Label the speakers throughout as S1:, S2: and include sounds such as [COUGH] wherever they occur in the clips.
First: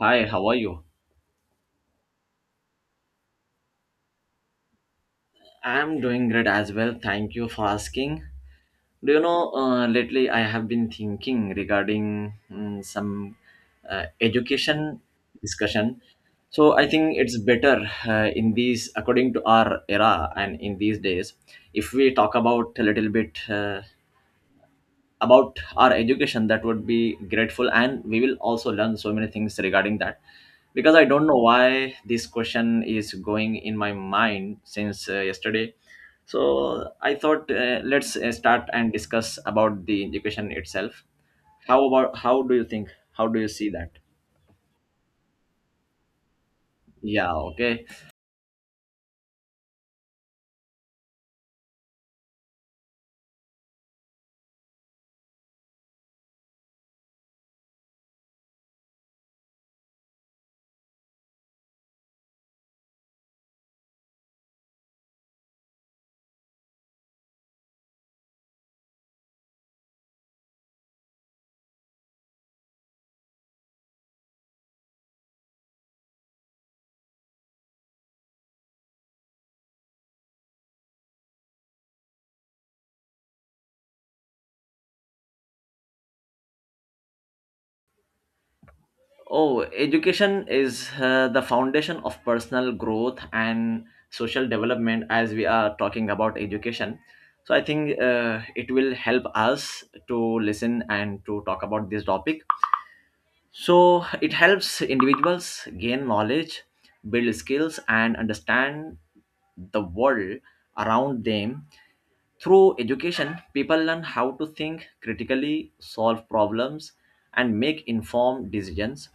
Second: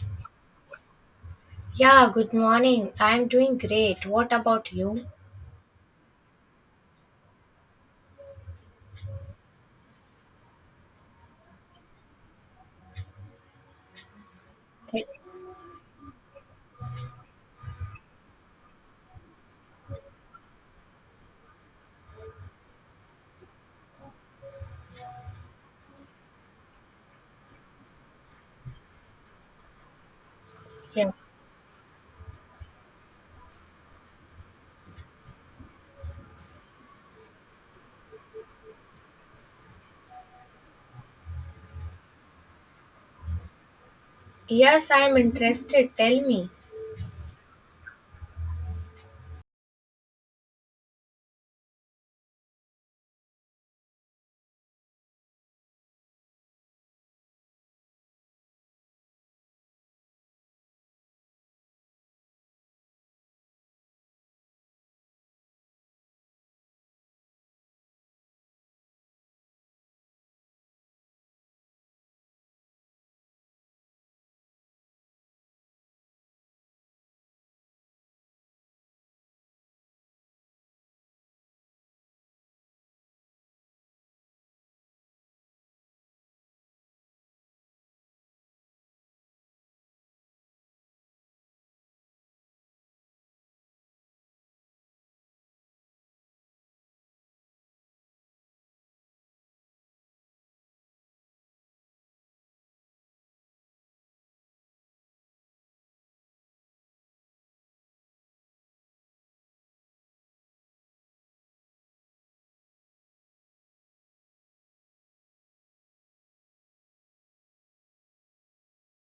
S1: Hi, how are you?
S2: Yeah, good morning. I'm doing great. What about you?
S1: I'm doing great as well. Thank you for asking. Do you know, lately I have been thinking regarding some education
S2: Eh,
S1: discussion. So I think it's better in these, according to our era and in these days, if we talk about a little bit. About our education that would be grateful and we will also learn so many things regarding that because I
S2: yeah.
S1: don't know why this question is going in my mind since yesterday. So I thought let's start and discuss about the education itself. How about, how do you think, how do you see that?
S2: Yes, I'm interested. Tell me.
S1: Yeah, okay. Oh, education is the foundation of personal growth and social development. As we are talking about education, so I think it will help us to listen and to talk about this topic. So it helps individuals gain knowledge, build skills, and understand the world around them. Through education, people learn how to think critically, solve problems, and make informed decisions.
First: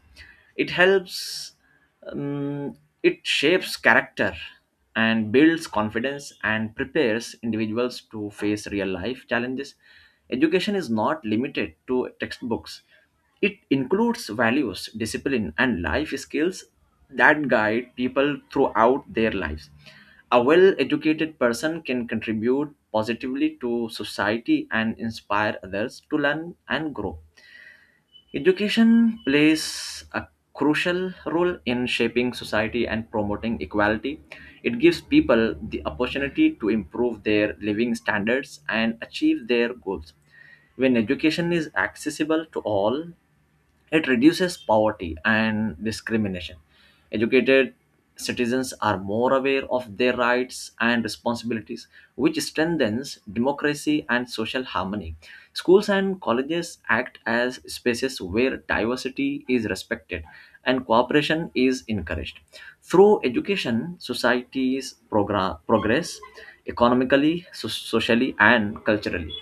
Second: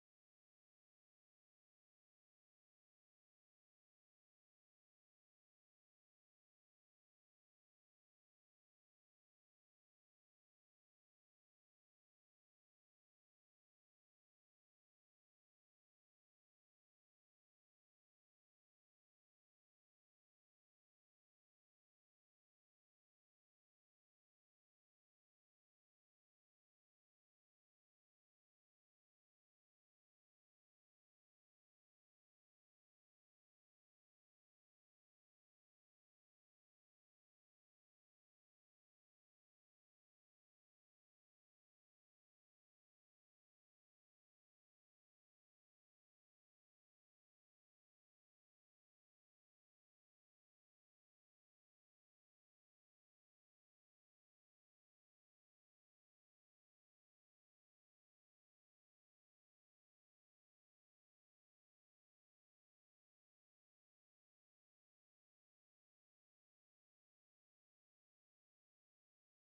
S1: It helps, um, it shapes character and builds confidence and prepares individuals to face real life challenges. Education is not limited to textbooks, it includes values, discipline, and life skills that guide people throughout their lives. A well educated person can contribute positively to society and inspire others to learn and grow. Education plays a crucial role in shaping society and promoting equality. It gives people the opportunity to improve their living standards and achieve their goals. When education is accessible to all, it reduces poverty and discrimination. Educated citizens are more aware of their rights and responsibilities, which strengthens democracy and social harmony. Schools and colleges act as spaces where diversity is respected and cooperation is encouraged. Through education, societies progress economically, socially, and culturally.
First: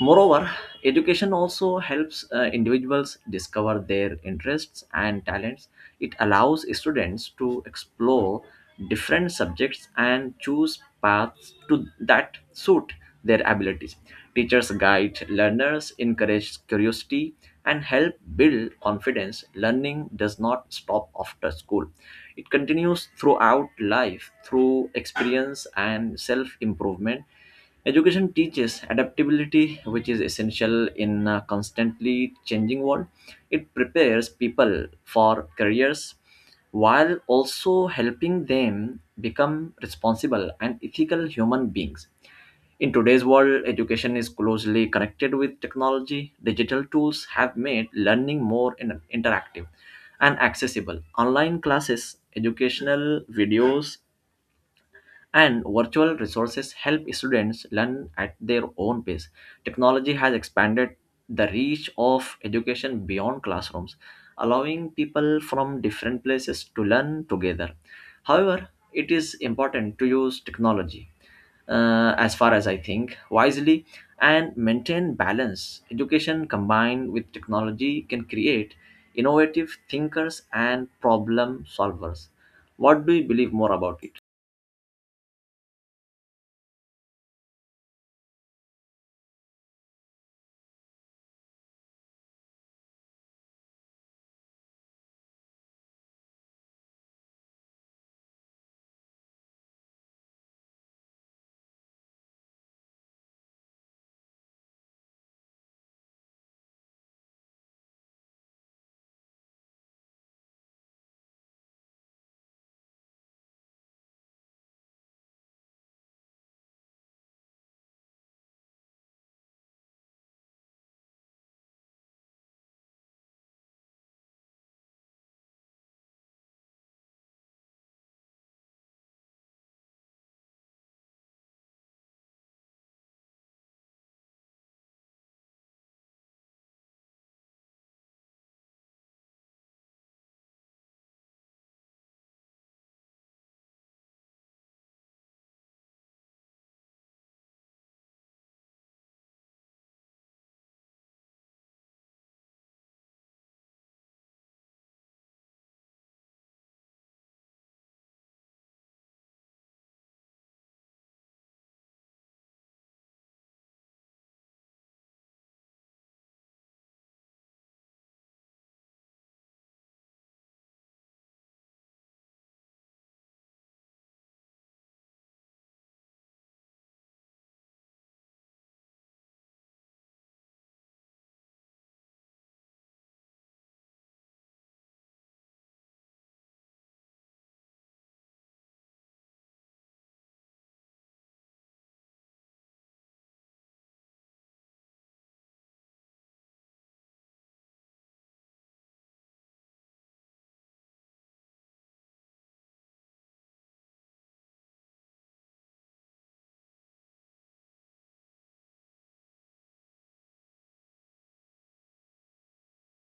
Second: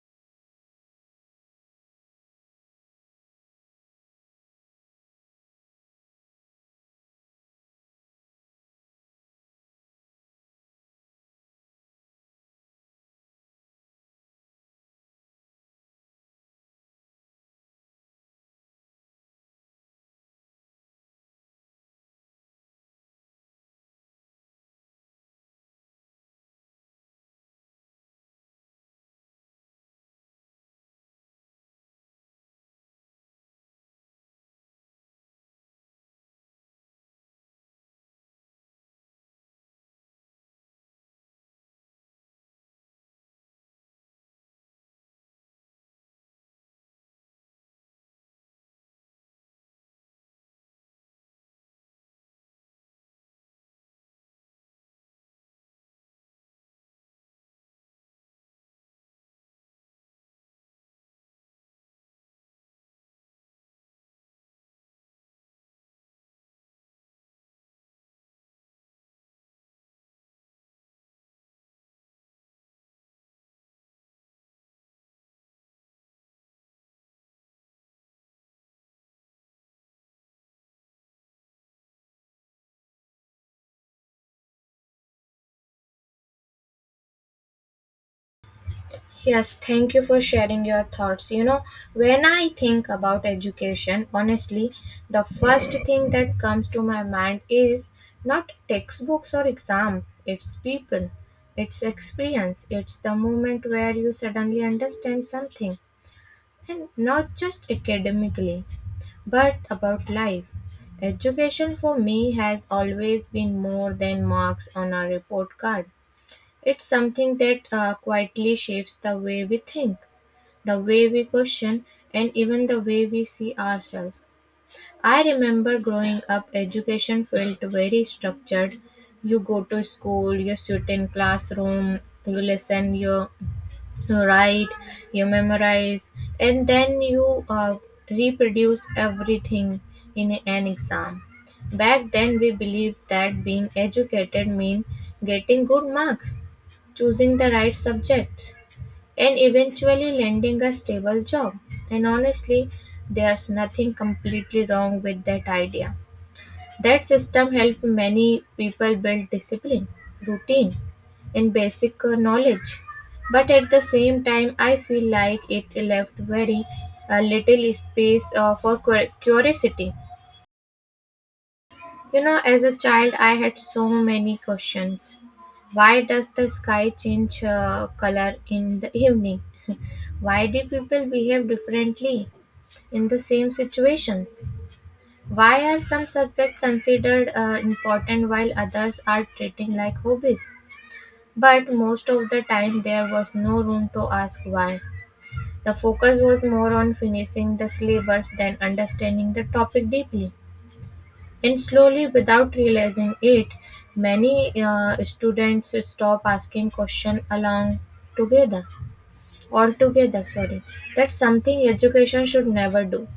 S1: Moreover, education also helps individuals discover their interests and talents. It allows students to explore different subjects and choose paths to that suit their abilities. Teachers guide learners, encourage curiosity, and help build confidence. Learning does not stop after school, it continues throughout life through experience and self improvement. Education teaches adaptability, which is essential in a constantly changing world. It prepares people for careers while also helping them become responsible and ethical human beings. In today's world, education is closely connected with technology. Digital tools have made learning more interactive and accessible. Online classes, educational videos, and virtual resources help students learn at their own pace. Technology has expanded the reach of education beyond classrooms, allowing people from different places to learn together. However, it is important to use technology as far as I think, wisely and maintain balance. Education combined with technology can create innovative thinkers and problem solvers. What do you believe more about it?
S2: Yes, thank you for sharing your thoughts. When I think about education, honestly, the first thing that comes to my mind is not textbooks or exam, it's people, it's experience, it's the moment where you suddenly understand something, and not just academically. But about life, education for me has always been more than marks on a report card. It's something that quietly shapes the way we think, the way we question, and even the way we see ourselves. I remember growing up, education felt very structured. You go to school, you sit in classroom, you listen, you write, you memorize, and then you reproduce everything in an exam. Back then, we believed that being educated meant getting good marks, choosing the right subjects, and eventually landing a stable job. And honestly, there's nothing completely wrong with that idea. That system helped many people build discipline, routine, and basic knowledge. But at the same time, I feel like it left very little space for curiosity. You know, as a child, I had so many questions. Why does the sky change color in the evening? Why do people behave differently in the same situation? Why are some subjects considered important while others are treating like hobbies? But most of the time, there was no room to ask why. The focus was more on finishing the syllabus than understanding the topic deeply. And slowly, without realizing it, many students stop asking questions along together altogether, sorry. That's something education should never do,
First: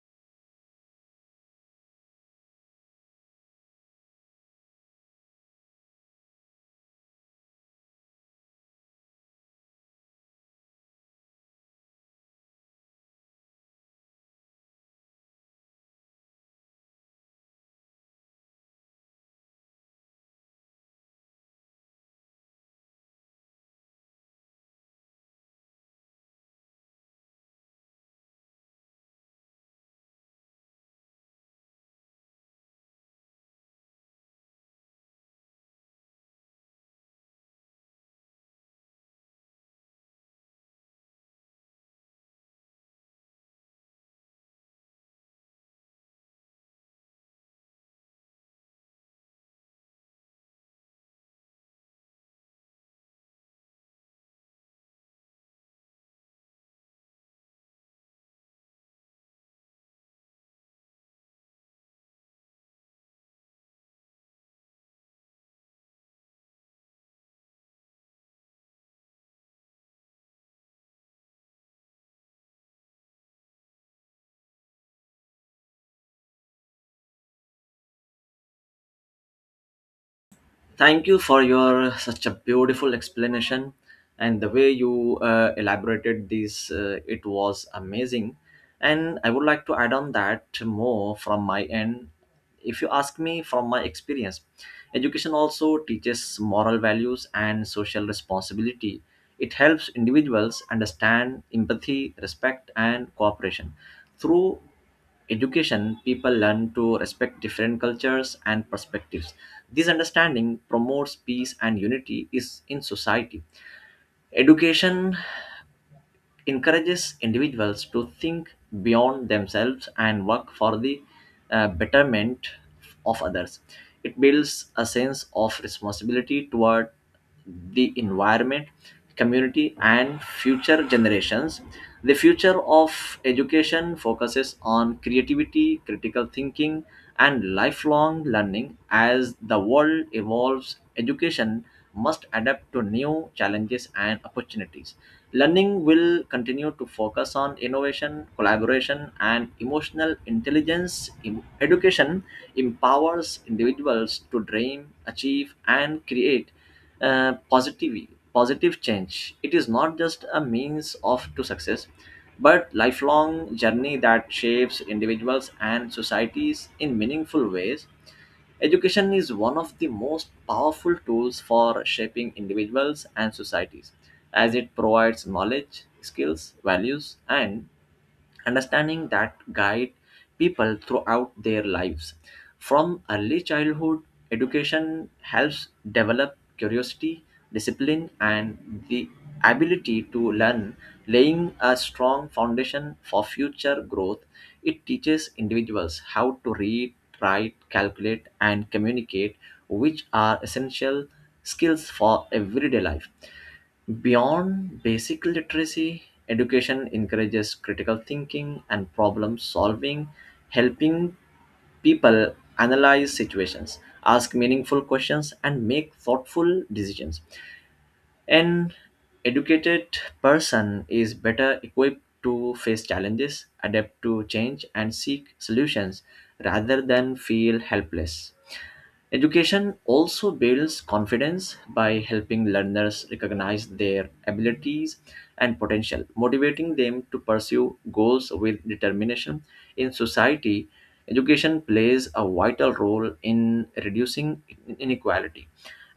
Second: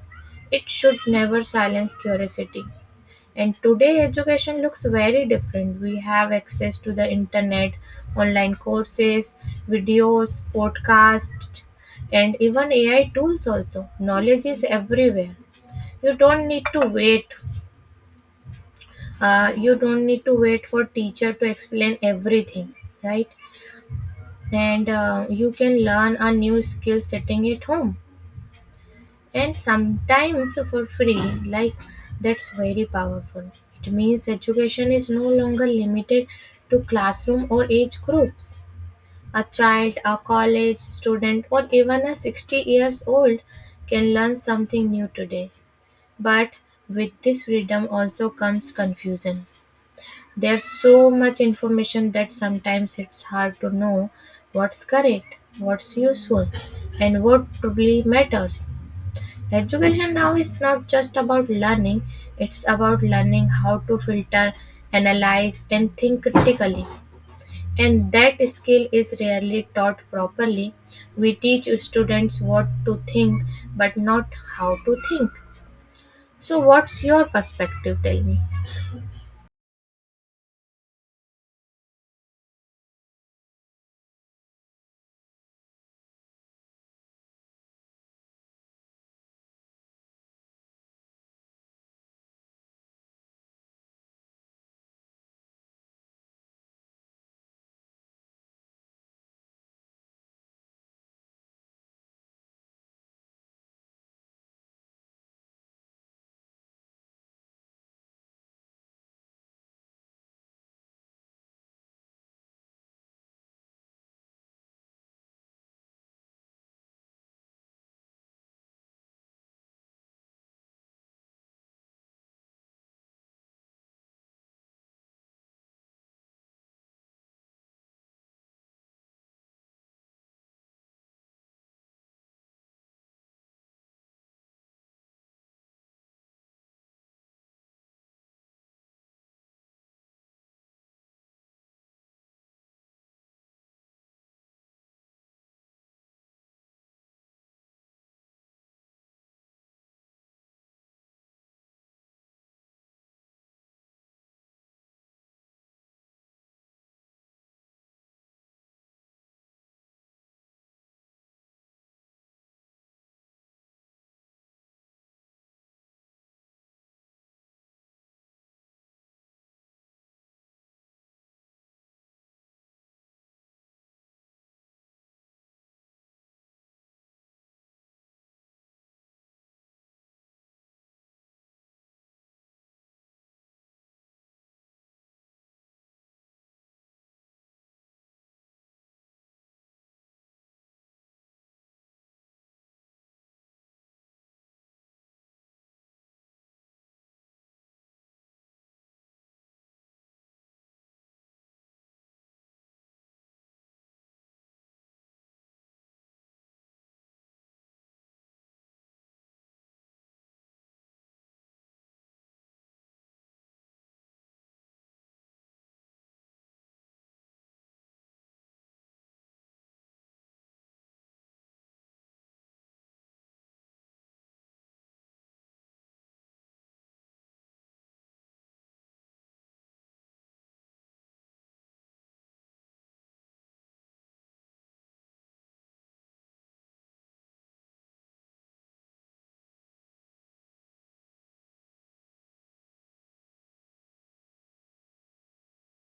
S2: it should never silence curiosity. And today education looks very different. We have access to the internet, online courses, videos, podcasts, and even AI tools also. Knowledge is everywhere. You don't need to wait. You don't need to wait for teacher to explain everything, right? And you can learn a new skill sitting at home, and sometimes for free. Like, that's very powerful. It means education is no longer limited to classroom or age groups. A child, a college student, or even a 60 years old can learn something new today. But with this freedom also comes confusion. There's so much information that sometimes it's hard to know what's correct, what's useful, and what truly matters. Education now is not just about learning, it's about learning how to filter, analyze, and think critically. And that skill is rarely taught properly. We teach students what to think, but not how to think. So, what's your perspective? Tell me.
S1: Thank you for your such a beautiful explanation and the way you elaborated this. It was amazing, and I would like to add on that more from my end. If you ask me from my experience, education also teaches moral values and social responsibility. It helps individuals understand empathy, respect, and cooperation. Through education, people learn to respect different cultures and perspectives. This understanding promotes peace and unity is in society. Education encourages individuals to think beyond themselves and work for the betterment of others. It builds a sense of responsibility toward the environment, community, and future generations. The future of education focuses on creativity, critical thinking, and lifelong learning. As the world evolves, education must adapt to new challenges and opportunities. Learning will continue to focus on innovation, collaboration, and emotional intelligence. Education empowers individuals to dream, achieve, and create uh, positive positive change. It is not just a means of to success, but lifelong journey that shapes individuals and societies in meaningful ways. Education is one of the most powerful tools for shaping individuals and societies, as it provides knowledge, skills, values, and understanding that guide people throughout their lives. From early childhood, education helps develop curiosity, discipline, and the ability to learn, laying a strong foundation for future growth. It teaches individuals how to read, write, calculate, and communicate, which are essential skills for everyday life. Beyond basic literacy, education encourages critical thinking and problem solving, helping people analyze situations, ask meaningful questions, and make thoughtful decisions. An educated person is better equipped to face challenges, adapt to change, and seek solutions rather than feel helpless. Education also builds confidence by helping learners recognize their abilities and potential, motivating them to pursue goals with determination. In society, education plays a vital role in reducing inequality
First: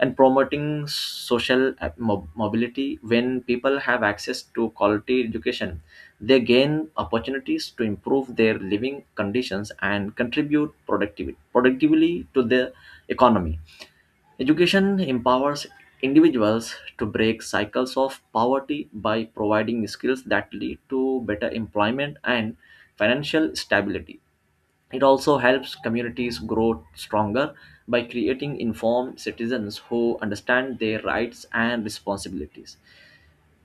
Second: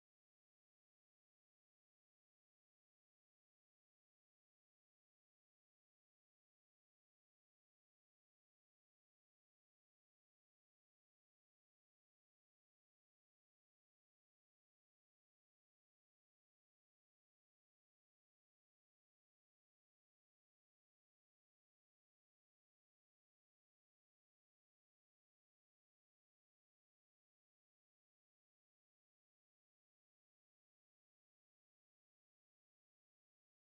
S1: and promoting social mobility. When people have access to quality education, they gain opportunities to improve their living conditions and contribute productivity, productively to the economy. Education empowers individuals to break cycles of poverty by providing skills that lead to better employment and financial stability. It also helps communities grow stronger by creating informed citizens who understand their rights and responsibilities.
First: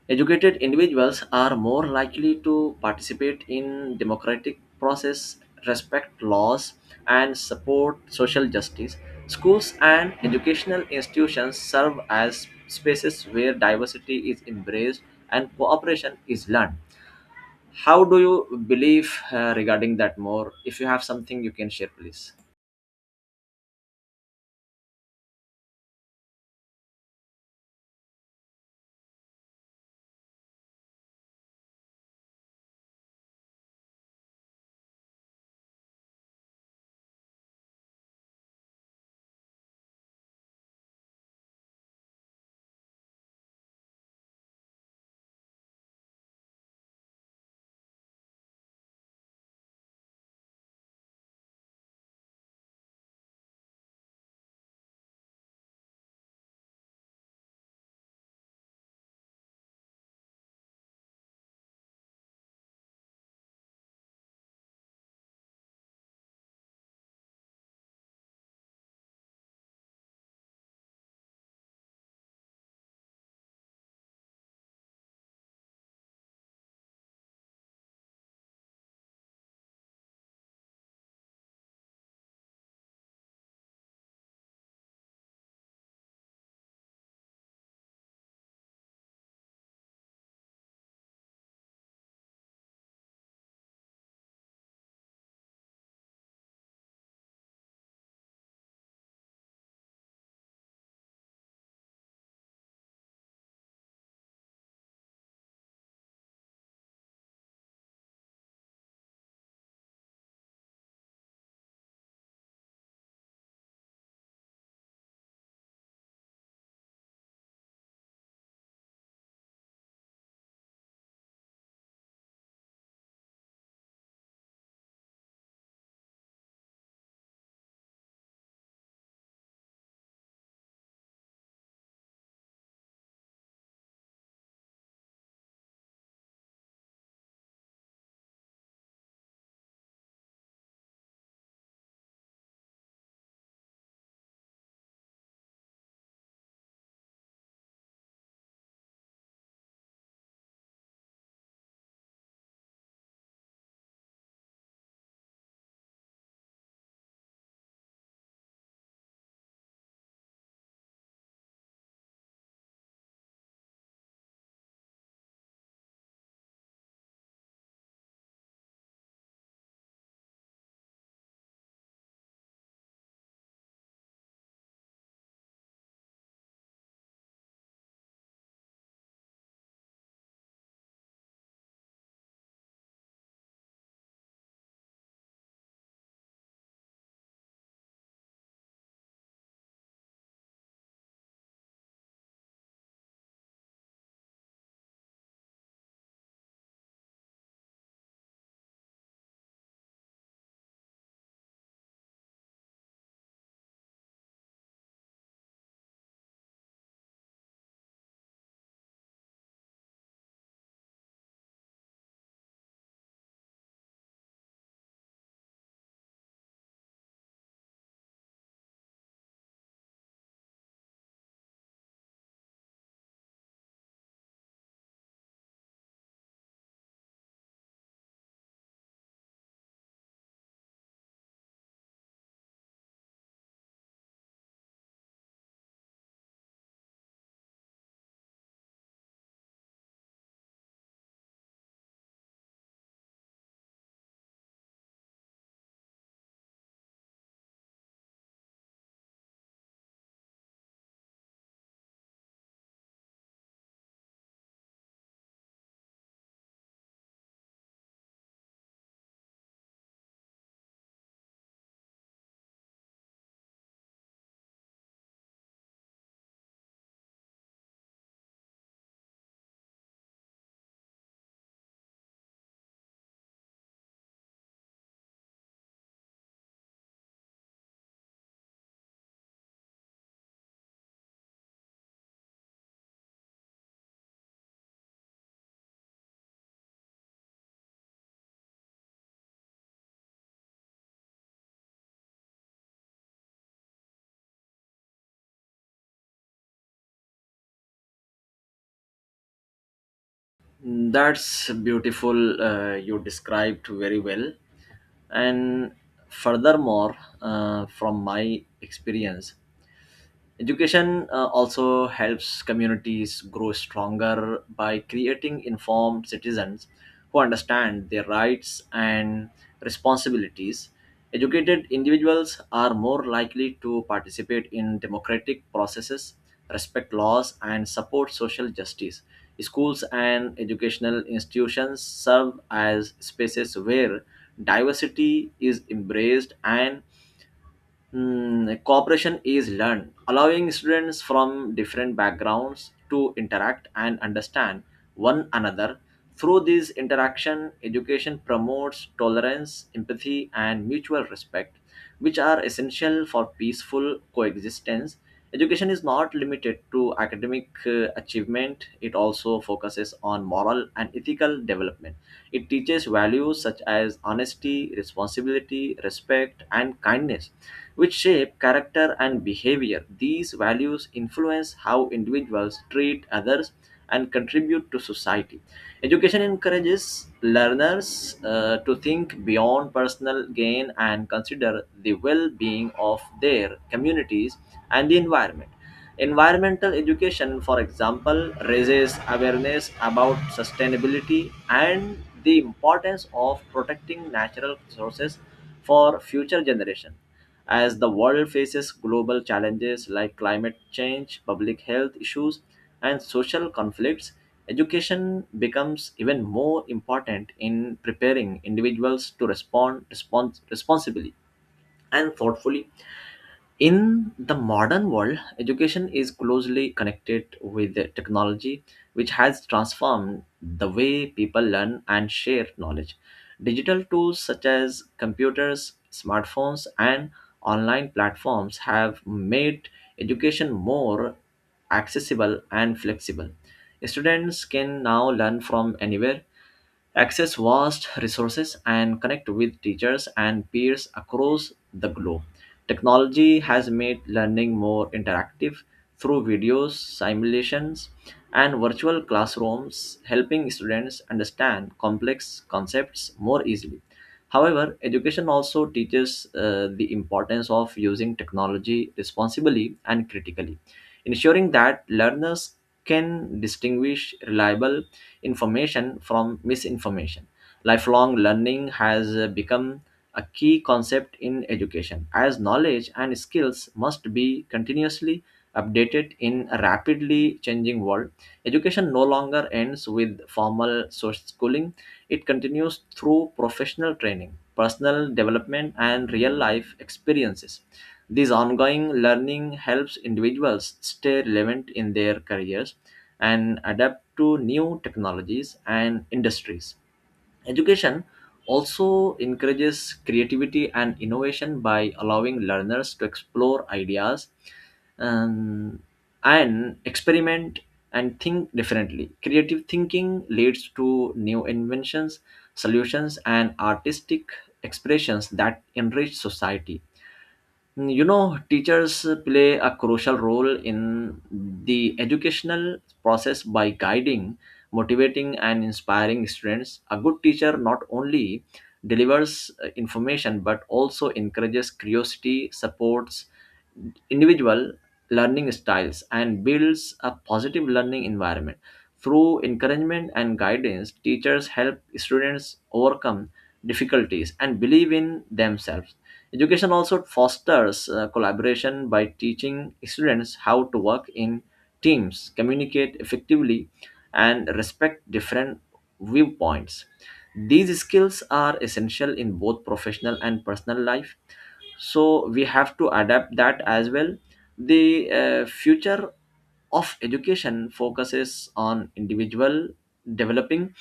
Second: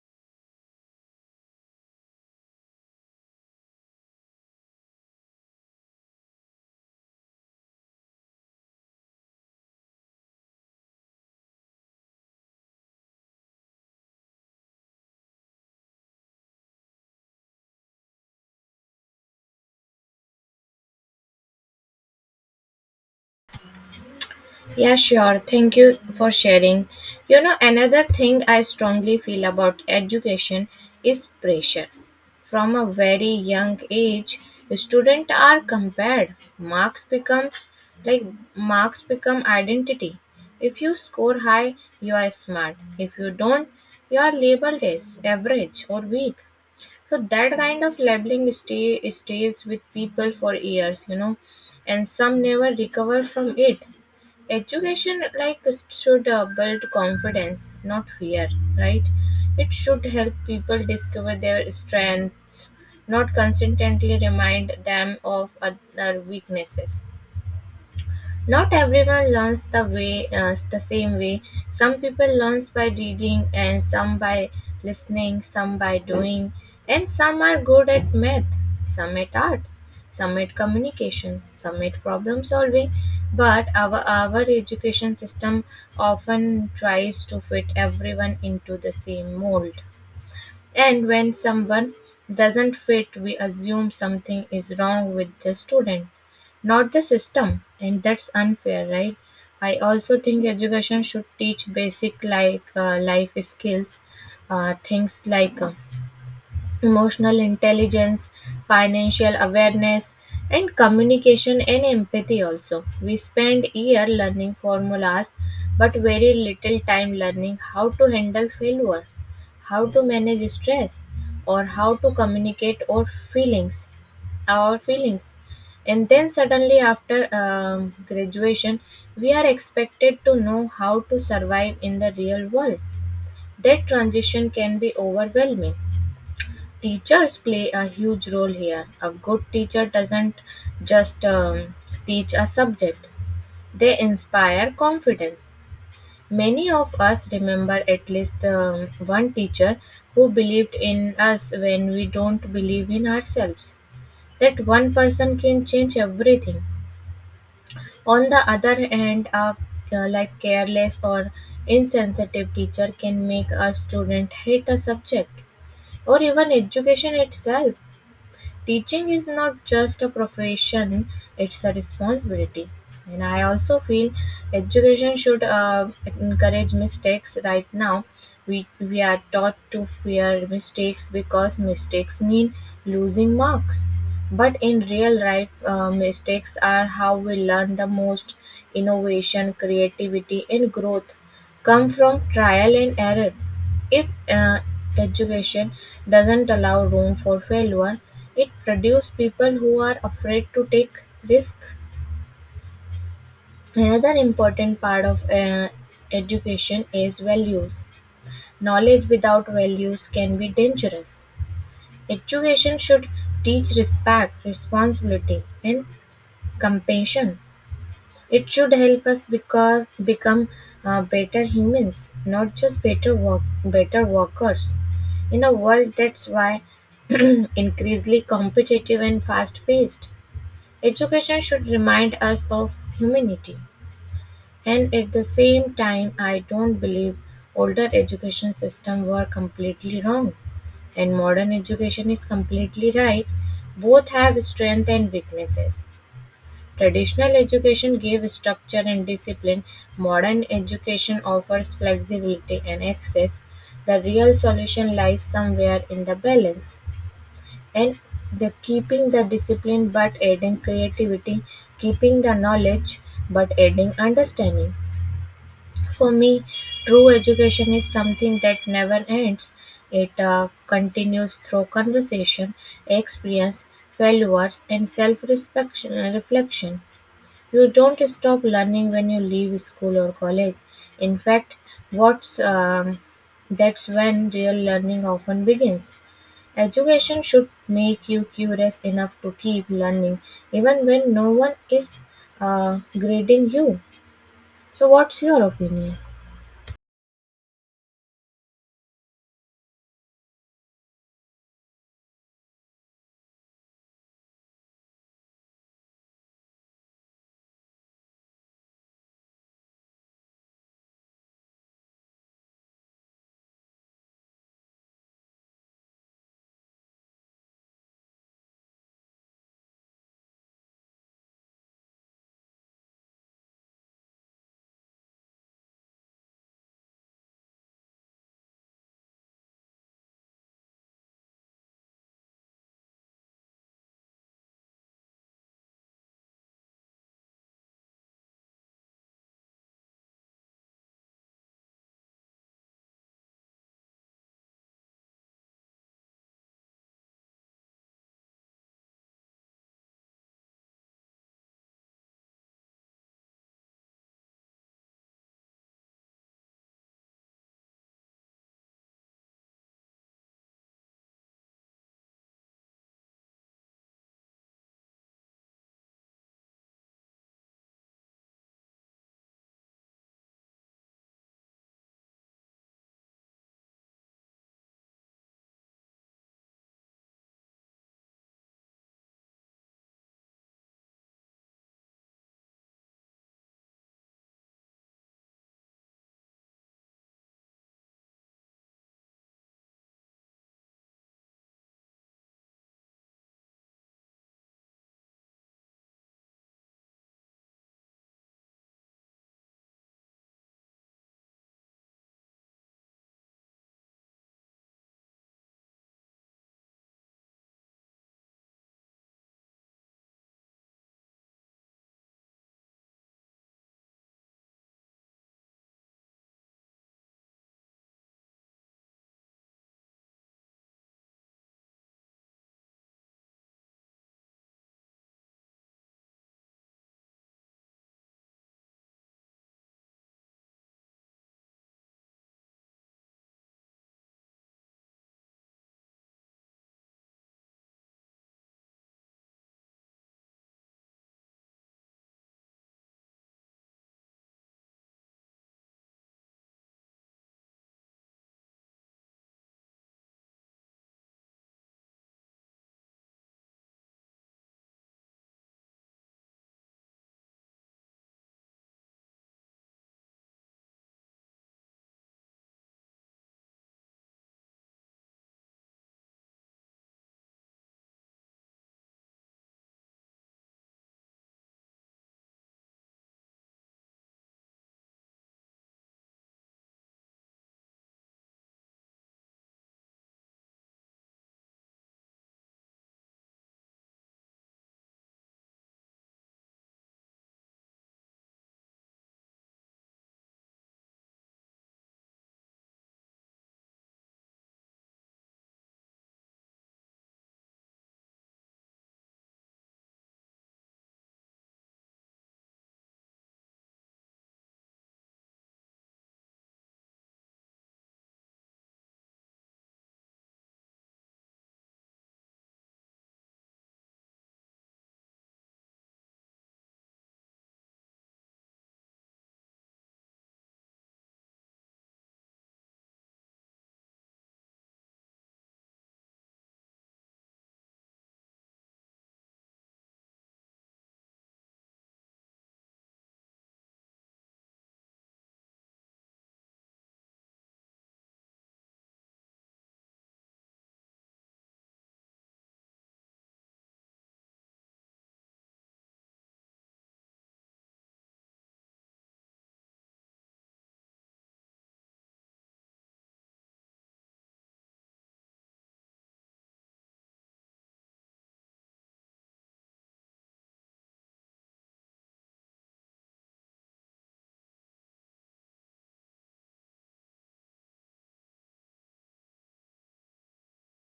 S1: Educated individuals are more likely to participate in democratic process, respect laws, and support social justice. Schools and educational institutions serve as spaces where diversity is embraced and cooperation is learned. How do you believe regarding that more? If you have something you can share, please.
S2: Yeah, sure. Thank you for sharing. You know, another thing I strongly feel about education is pressure. From a very young age, students are compared. Like Marks become identity. If you score high, you are smart. If you don't, you are labeled as average or weak. So that kind of labeling stays with people for years, you know, and some never recover from it. Education, like, should build confidence, not fear, right? It should help people discover their strengths, not constantly remind them of other weaknesses. Not everyone learns the same way. Some people learns by reading and some by listening, some by doing, and some are good at math, some at art, some at communications, some at problem solving. But our education system often tries to fit everyone into the same mold. And when someone doesn't fit, we assume something is wrong with the student, not the system. And that's unfair, right? I also think education should teach basic like life skills, things like emotional intelligence, financial awareness, and communication and empathy also. We spend year learning formulas but very little time learning how to handle failure, how to manage stress, or how to communicate our feelings, our feelings. And then suddenly after graduation, we are expected to know how to survive in the real world. That transition can be overwhelming. Teachers play a huge role here. A good teacher doesn't just teach a subject, they inspire confidence. Many of us remember at least one teacher who believed in us when we don't believe in ourselves. That one person can change everything. On the other hand, a like careless or insensitive teacher can make a student hate a subject or even education itself. Teaching is not just a profession, it's a responsibility. And I also feel education should encourage mistakes. Right now, we are taught to fear mistakes because mistakes mean losing marks. But in real life, mistakes are how we learn the most. Innovation, creativity, and growth come from trial and error. If education doesn't allow room for failure, it produces people who are afraid to take risks. Another important part of education is values. Knowledge without values can be dangerous. Education should teach respect, responsibility, and compassion. It should help us because become better humans, not just better workers. In a world that's why [CLEARS THROAT] increasingly competitive and fast-paced, education should remind us of humanity. And at the same time, I don't believe older education system were completely wrong and modern education is completely right. Both have strength and weaknesses. Traditional education gave structure and discipline; modern education offers flexibility and access. The real solution lies somewhere in the balance and the keeping the discipline but adding creativity, keeping the knowledge but adding understanding. For me, true education is something that never ends. It continues through conversation, experience, failures, and self reflection. You don't stop learning when you leave school or college. In fact, what's that's when real learning often begins. Education should make you curious enough to keep learning, even when no one is grading you. So, what's your opinion?
S1: That's beautiful. You described very well. And furthermore, from my experience, education also helps communities grow stronger by creating informed citizens who understand their rights and responsibilities. Educated individuals are more likely to participate in democratic processes, respect laws, and support social justice. Schools and educational institutions serve as spaces where diversity is embraced and, cooperation is learned, allowing students from different backgrounds to interact and understand one another. Through this interaction, education promotes tolerance, empathy, and mutual respect, which are essential for peaceful coexistence. Education is not limited to academic achievement, it also focuses on moral and ethical development. It teaches values such as honesty, responsibility, respect, and kindness, which shape character and behavior. These values influence how individuals treat others and contribute to society. Education encourages learners to think beyond personal gain and consider the well being of their communities and the environment. Environmental education, for example, raises awareness about sustainability and the importance of protecting natural resources for future generations. As the world faces global challenges like climate change, public health issues, and social conflicts, education becomes even more important in preparing individuals to respond responsibly and thoughtfully. In the modern world, education is closely connected with technology, which has transformed the way people learn and share knowledge. Digital tools such as computers, smartphones, and online platforms have made education more accessible and flexible. Students can now learn from anywhere, access vast resources and connect with teachers and peers across the globe. Technology has made learning more interactive through videos, simulations, and virtual classrooms, helping students understand complex concepts more easily. However, education also teaches the importance of using technology responsibly and critically, ensuring that learners can distinguish reliable information from misinformation. Lifelong learning has become a key concept in education, as knowledge and skills must be continuously updated in a rapidly changing world. Education no longer ends with formal social schooling, it continues through professional training, personal development, and real life experiences. This ongoing learning helps individuals stay relevant in their careers and adapt to new technologies and industries. Education also encourages creativity and innovation by allowing learners to explore ideas, um, and experiment and think differently. Creative thinking leads to new inventions, solutions, and artistic expressions that enrich society. You know, teachers play a crucial role in the educational process by guiding, motivating and inspiring students. A good teacher not only delivers information but also encourages curiosity, supports individual learning styles and builds a positive learning environment. Through encouragement and guidance, teachers help students overcome difficulties and believe in themselves. Education also fosters collaboration by teaching students how to work in teams, communicate effectively, and respect different viewpoints. These skills are essential in both professional and personal life, so we have to adapt that as well. The future of education focuses on individual developing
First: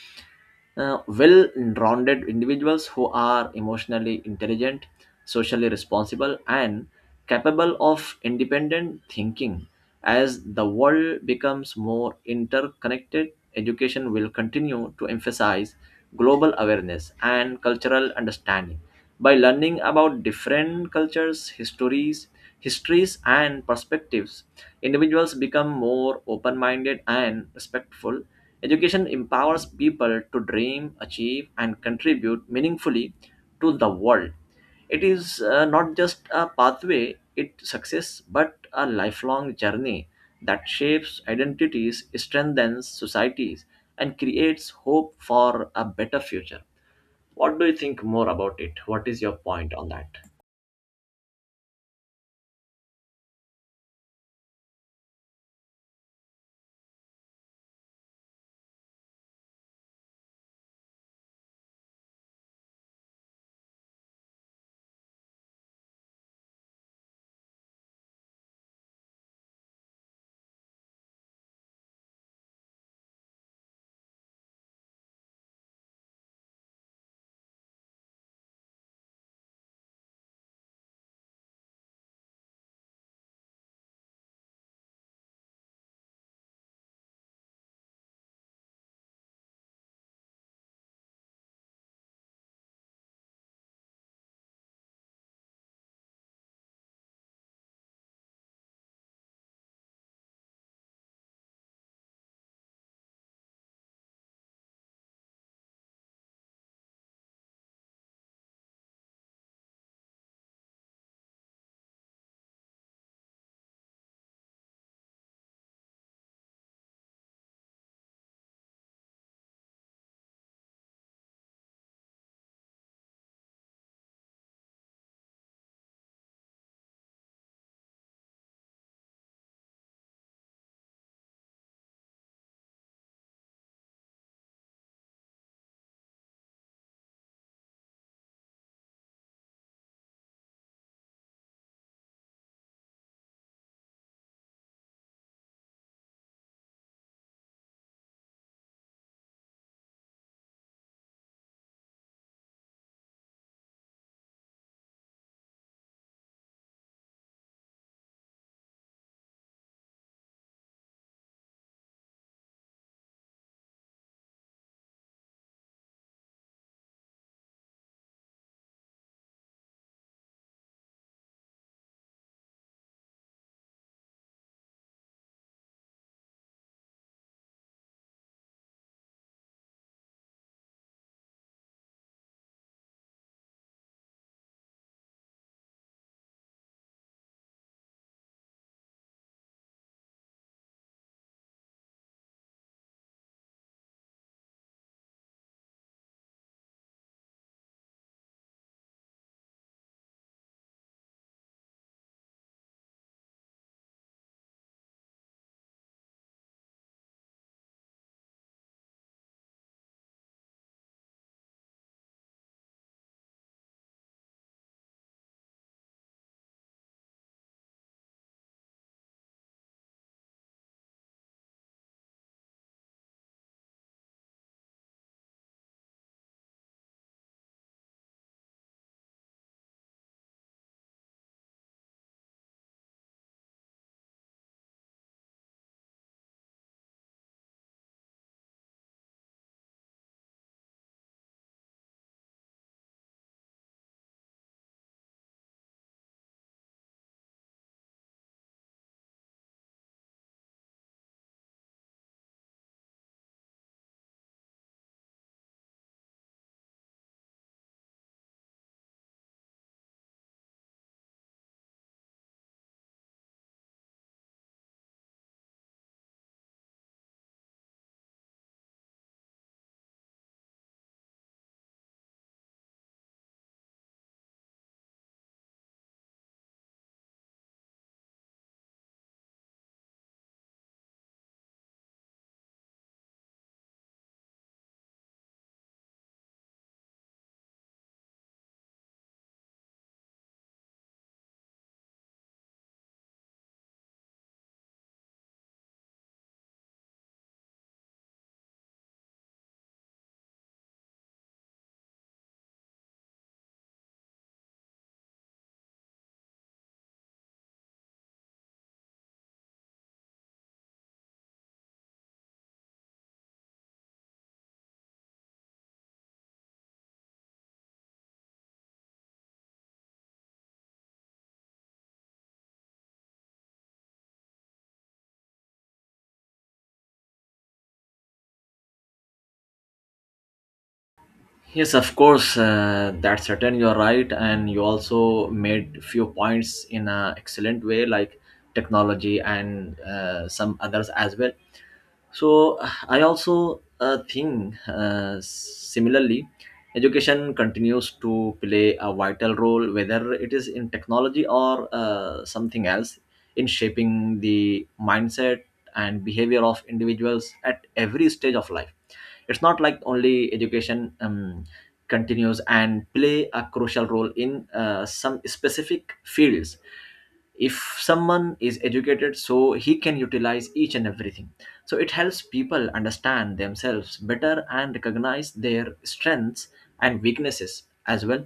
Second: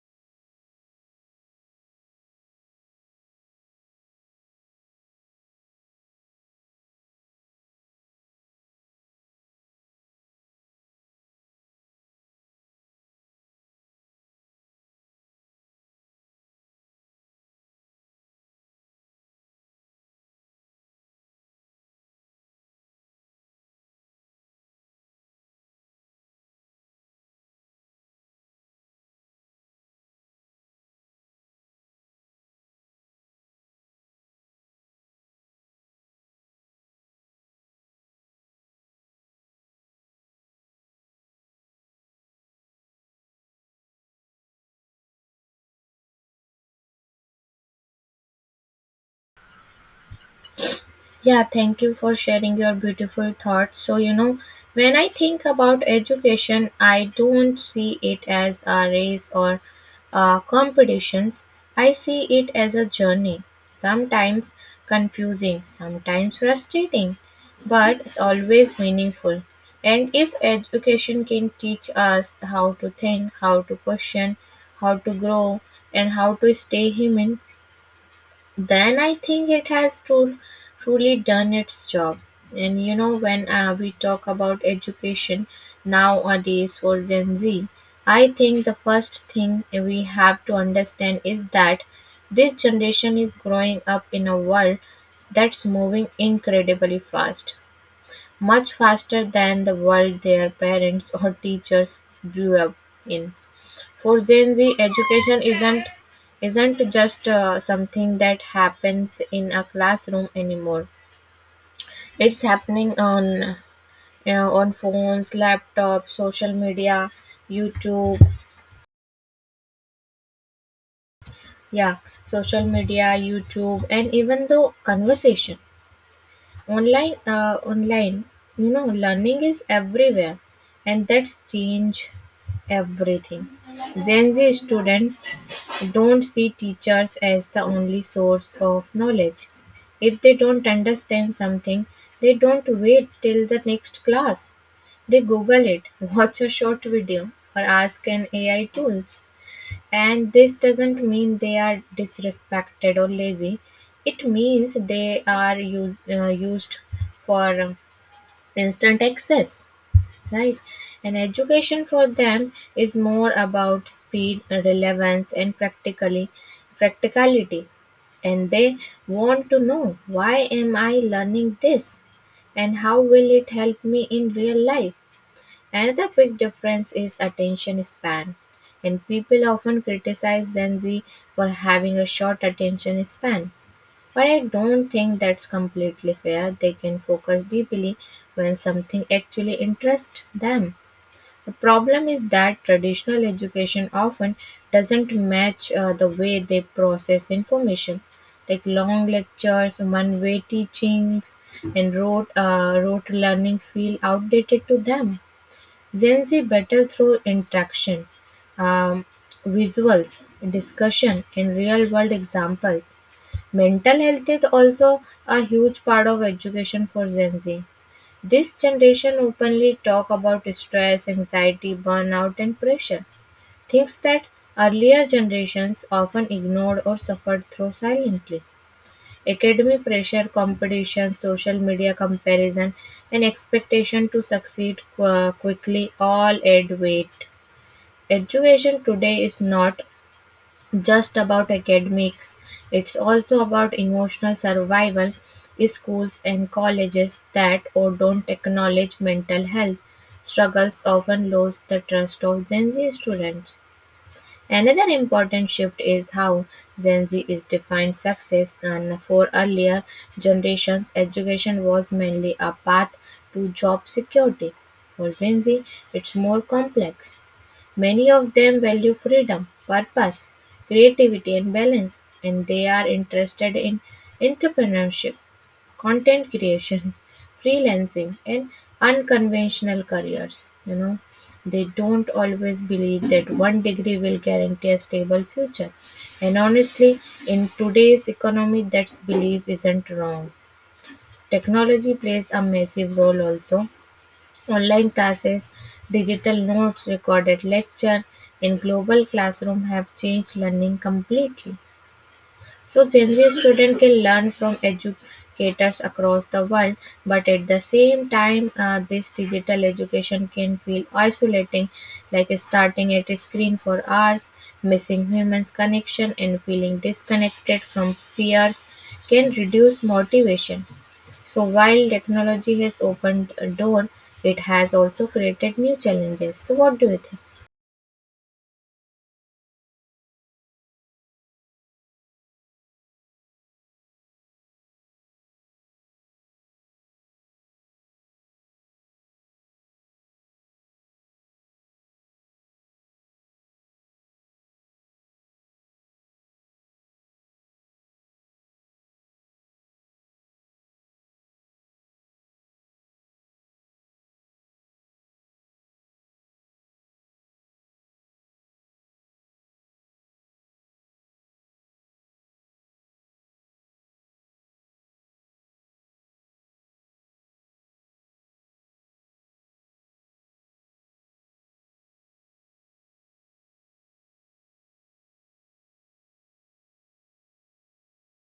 S1: well-rounded individuals who are emotionally intelligent, socially responsible, and capable of independent thinking. As the world becomes more interconnected, education will continue to emphasize global awareness and cultural understanding. By learning about different cultures, histories, and perspectives, individuals become more open-minded and respectful. Education empowers people to dream, achieve and contribute meaningfully to the world. It is not just a pathway, it success but a lifelong journey that shapes identities, strengthens societies and creates hope for a better future. What do you think more about it? What is your point on that?
S2: Yeah, thank you for sharing your beautiful thoughts. So, you know, when I think about education, I don't see it as a race or competitions. I see it as a journey, sometimes confusing, sometimes frustrating, but it's always meaningful. And if education can teach us how to think, how to question, how to grow, and how to stay human, then I think it has to truly done its job. And you know, when we talk about education nowadays for Gen Z, I think the first thing we have to understand is that this generation is growing up in a world that's moving incredibly fast, much faster than the world their parents or teachers grew up in. For Gen Z, education isn't just something that happens in a classroom anymore. It's happening on phones, laptops, social media, YouTube. Yeah, social media, YouTube, and even the conversation online. Online, you know, learning is everywhere, and that's change everything. Gen Z student don't see teachers as the only source of knowledge. If they don't understand something, they don't wait till the next class. They Google it, watch a short video, or ask an AI tools. And this doesn't mean they are disrespected or lazy. It means they are used for instant access, right? And education for them is more about speed, relevance, and practically practicality. And they want to know why am I learning this, and how will it help me in real life. Another big difference is attention span. And people often criticize Gen Z for having a short attention span. But I don't think that's completely fair. They can focus deeply when something actually interests them. The problem is that traditional education often doesn't match the way they process information, like long lectures, one-way teachings, and rote learning feel outdated to them. Gen Z better through interaction, um, visuals, discussion, and real-world examples. Mental health is also a huge part of education for Gen Z. This generation openly talk about stress, anxiety, burnout and pressure, things that earlier generations often ignored or suffered through silently. Academic pressure, competition, social media comparison and expectation to succeed quickly all add weight. Education today is not just about academics. It's also about emotional survival. Schools and colleges that or don't acknowledge mental health struggles often lose the trust of Gen Z students. Another important shift is how Gen Z is defined success, and for earlier generations education was mainly a path to job security. For Gen Z, it's more complex. Many of them value freedom, purpose, creativity and balance, and they are interested in entrepreneurship, content creation, freelancing and unconventional careers. You know, they don't always believe that one degree will guarantee a stable future. And honestly, in today's economy, that belief isn't wrong. Technology plays a massive role also. Online classes, digital notes, recorded lecture and global classroom have changed learning completely. So Gen Z student can learn from educators across the world, but at the same time, this digital education can feel isolating, like starting at a screen for hours, missing human connection, and feeling disconnected from peers can reduce motivation. So while technology has opened a door, it has also created new challenges. So what do you think?
S1: Yes, of course, that's certain, you're right, and you also made few points in an excellent way, like technology and some others as well. So I also think similarly, education continues to play a vital role, whether it is in technology or something else, in shaping the mindset and behavior of individuals at every stage of life. It's not like only education continues and play a crucial role in some specific fields. If someone is educated, so he can utilize each and everything. So it helps people understand themselves better and recognize their strengths and weaknesses as well.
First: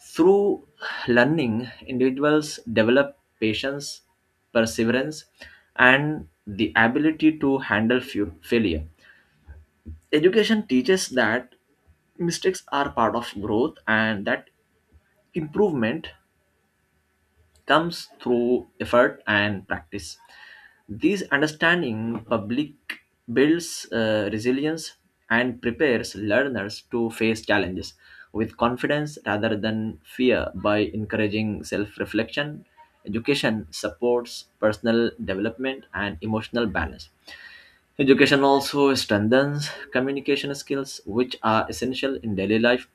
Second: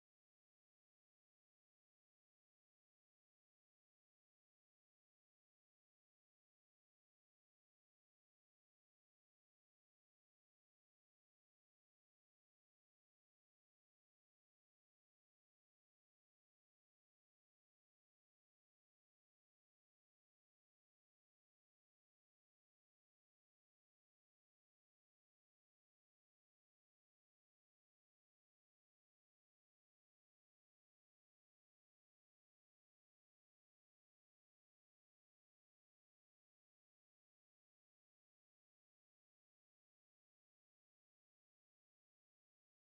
S1: Through learning, individuals develop patience, perseverance and the ability to handle failure. Education teaches that mistakes are part of growth and that improvement comes through effort and practice. This understanding public builds resilience and prepares learners to face challenges with confidence rather than fear by encouraging self-reflection. Education supports personal development and emotional balance. Education also strengthens communication skills, which are essential in daily life.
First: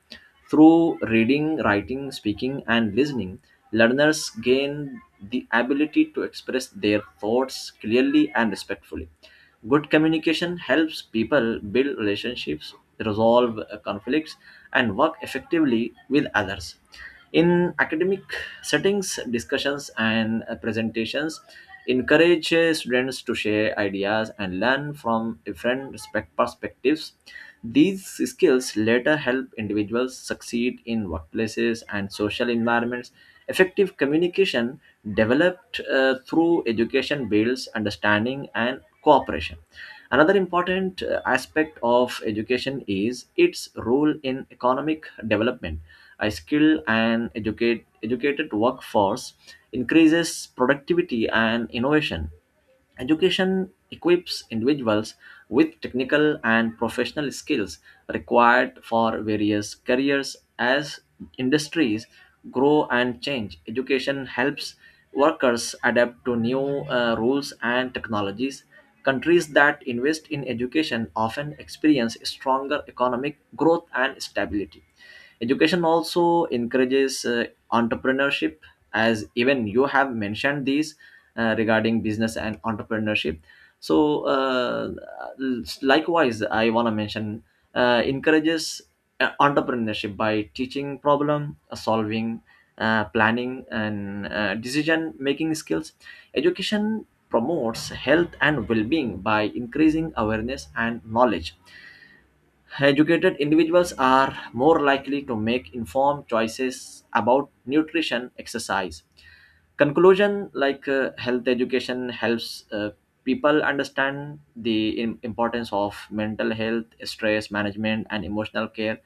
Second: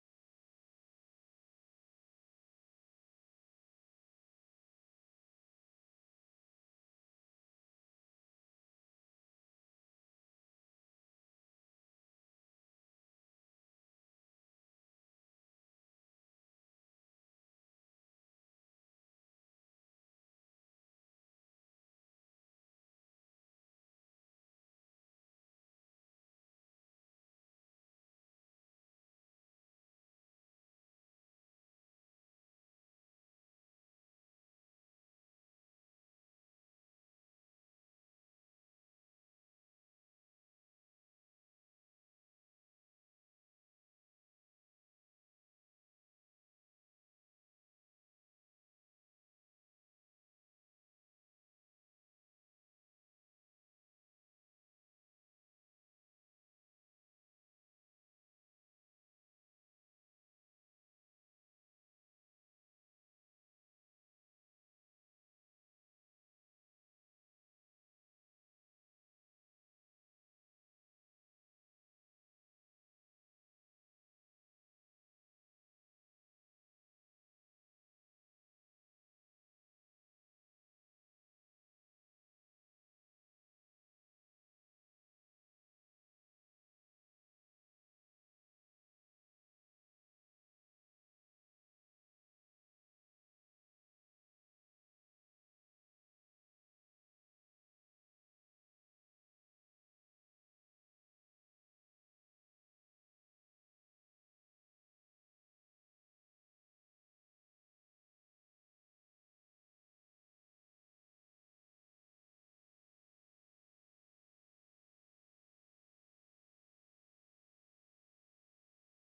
S1: Through reading, writing, speaking, and listening, learners gain the ability to express their thoughts clearly and respectfully. Good communication helps people build relationships, resolve conflicts, and work effectively with others. In academic settings, discussions and presentations encourage students to share ideas and learn from different respect perspectives. These skills later help individuals succeed in workplaces and social environments. Effective communication developed through education builds understanding and cooperation. Another important aspect of education is its role in economic development. A skilled and educated workforce increases productivity and innovation. Education equips individuals with technical and professional skills required for various careers. As industries grow and change, education helps workers adapt to new rules and technologies. Countries that invest in education often experience stronger economic growth and stability. Education also encourages entrepreneurship, as even you have mentioned these regarding business and entrepreneurship. So, likewise, I want to mention encourages entrepreneurship by teaching problem solving, planning, and decision making skills. Education promotes health and well being by increasing awareness and knowledge. Educated individuals are more likely to make informed choices about nutrition, exercise, conclusion like health education helps people understand the importance of mental health, stress management and emotional care.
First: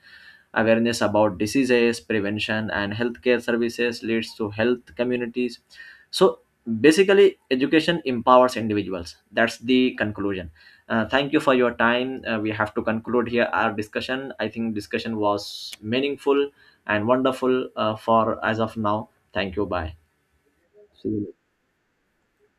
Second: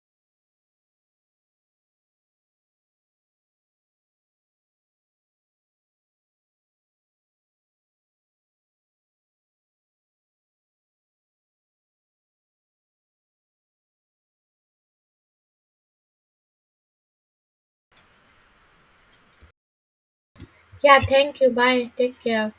S1: Awareness about diseases prevention and healthcare services leads to health communities. So basically, education empowers individuals, that's the conclusion. Thank you for your time. We have to conclude here our discussion. I think discussion was meaningful and wonderful, for as of now. Thank you, bye.
S2: Yeah,
S1: See you.
S2: thank you. Bye. Take care.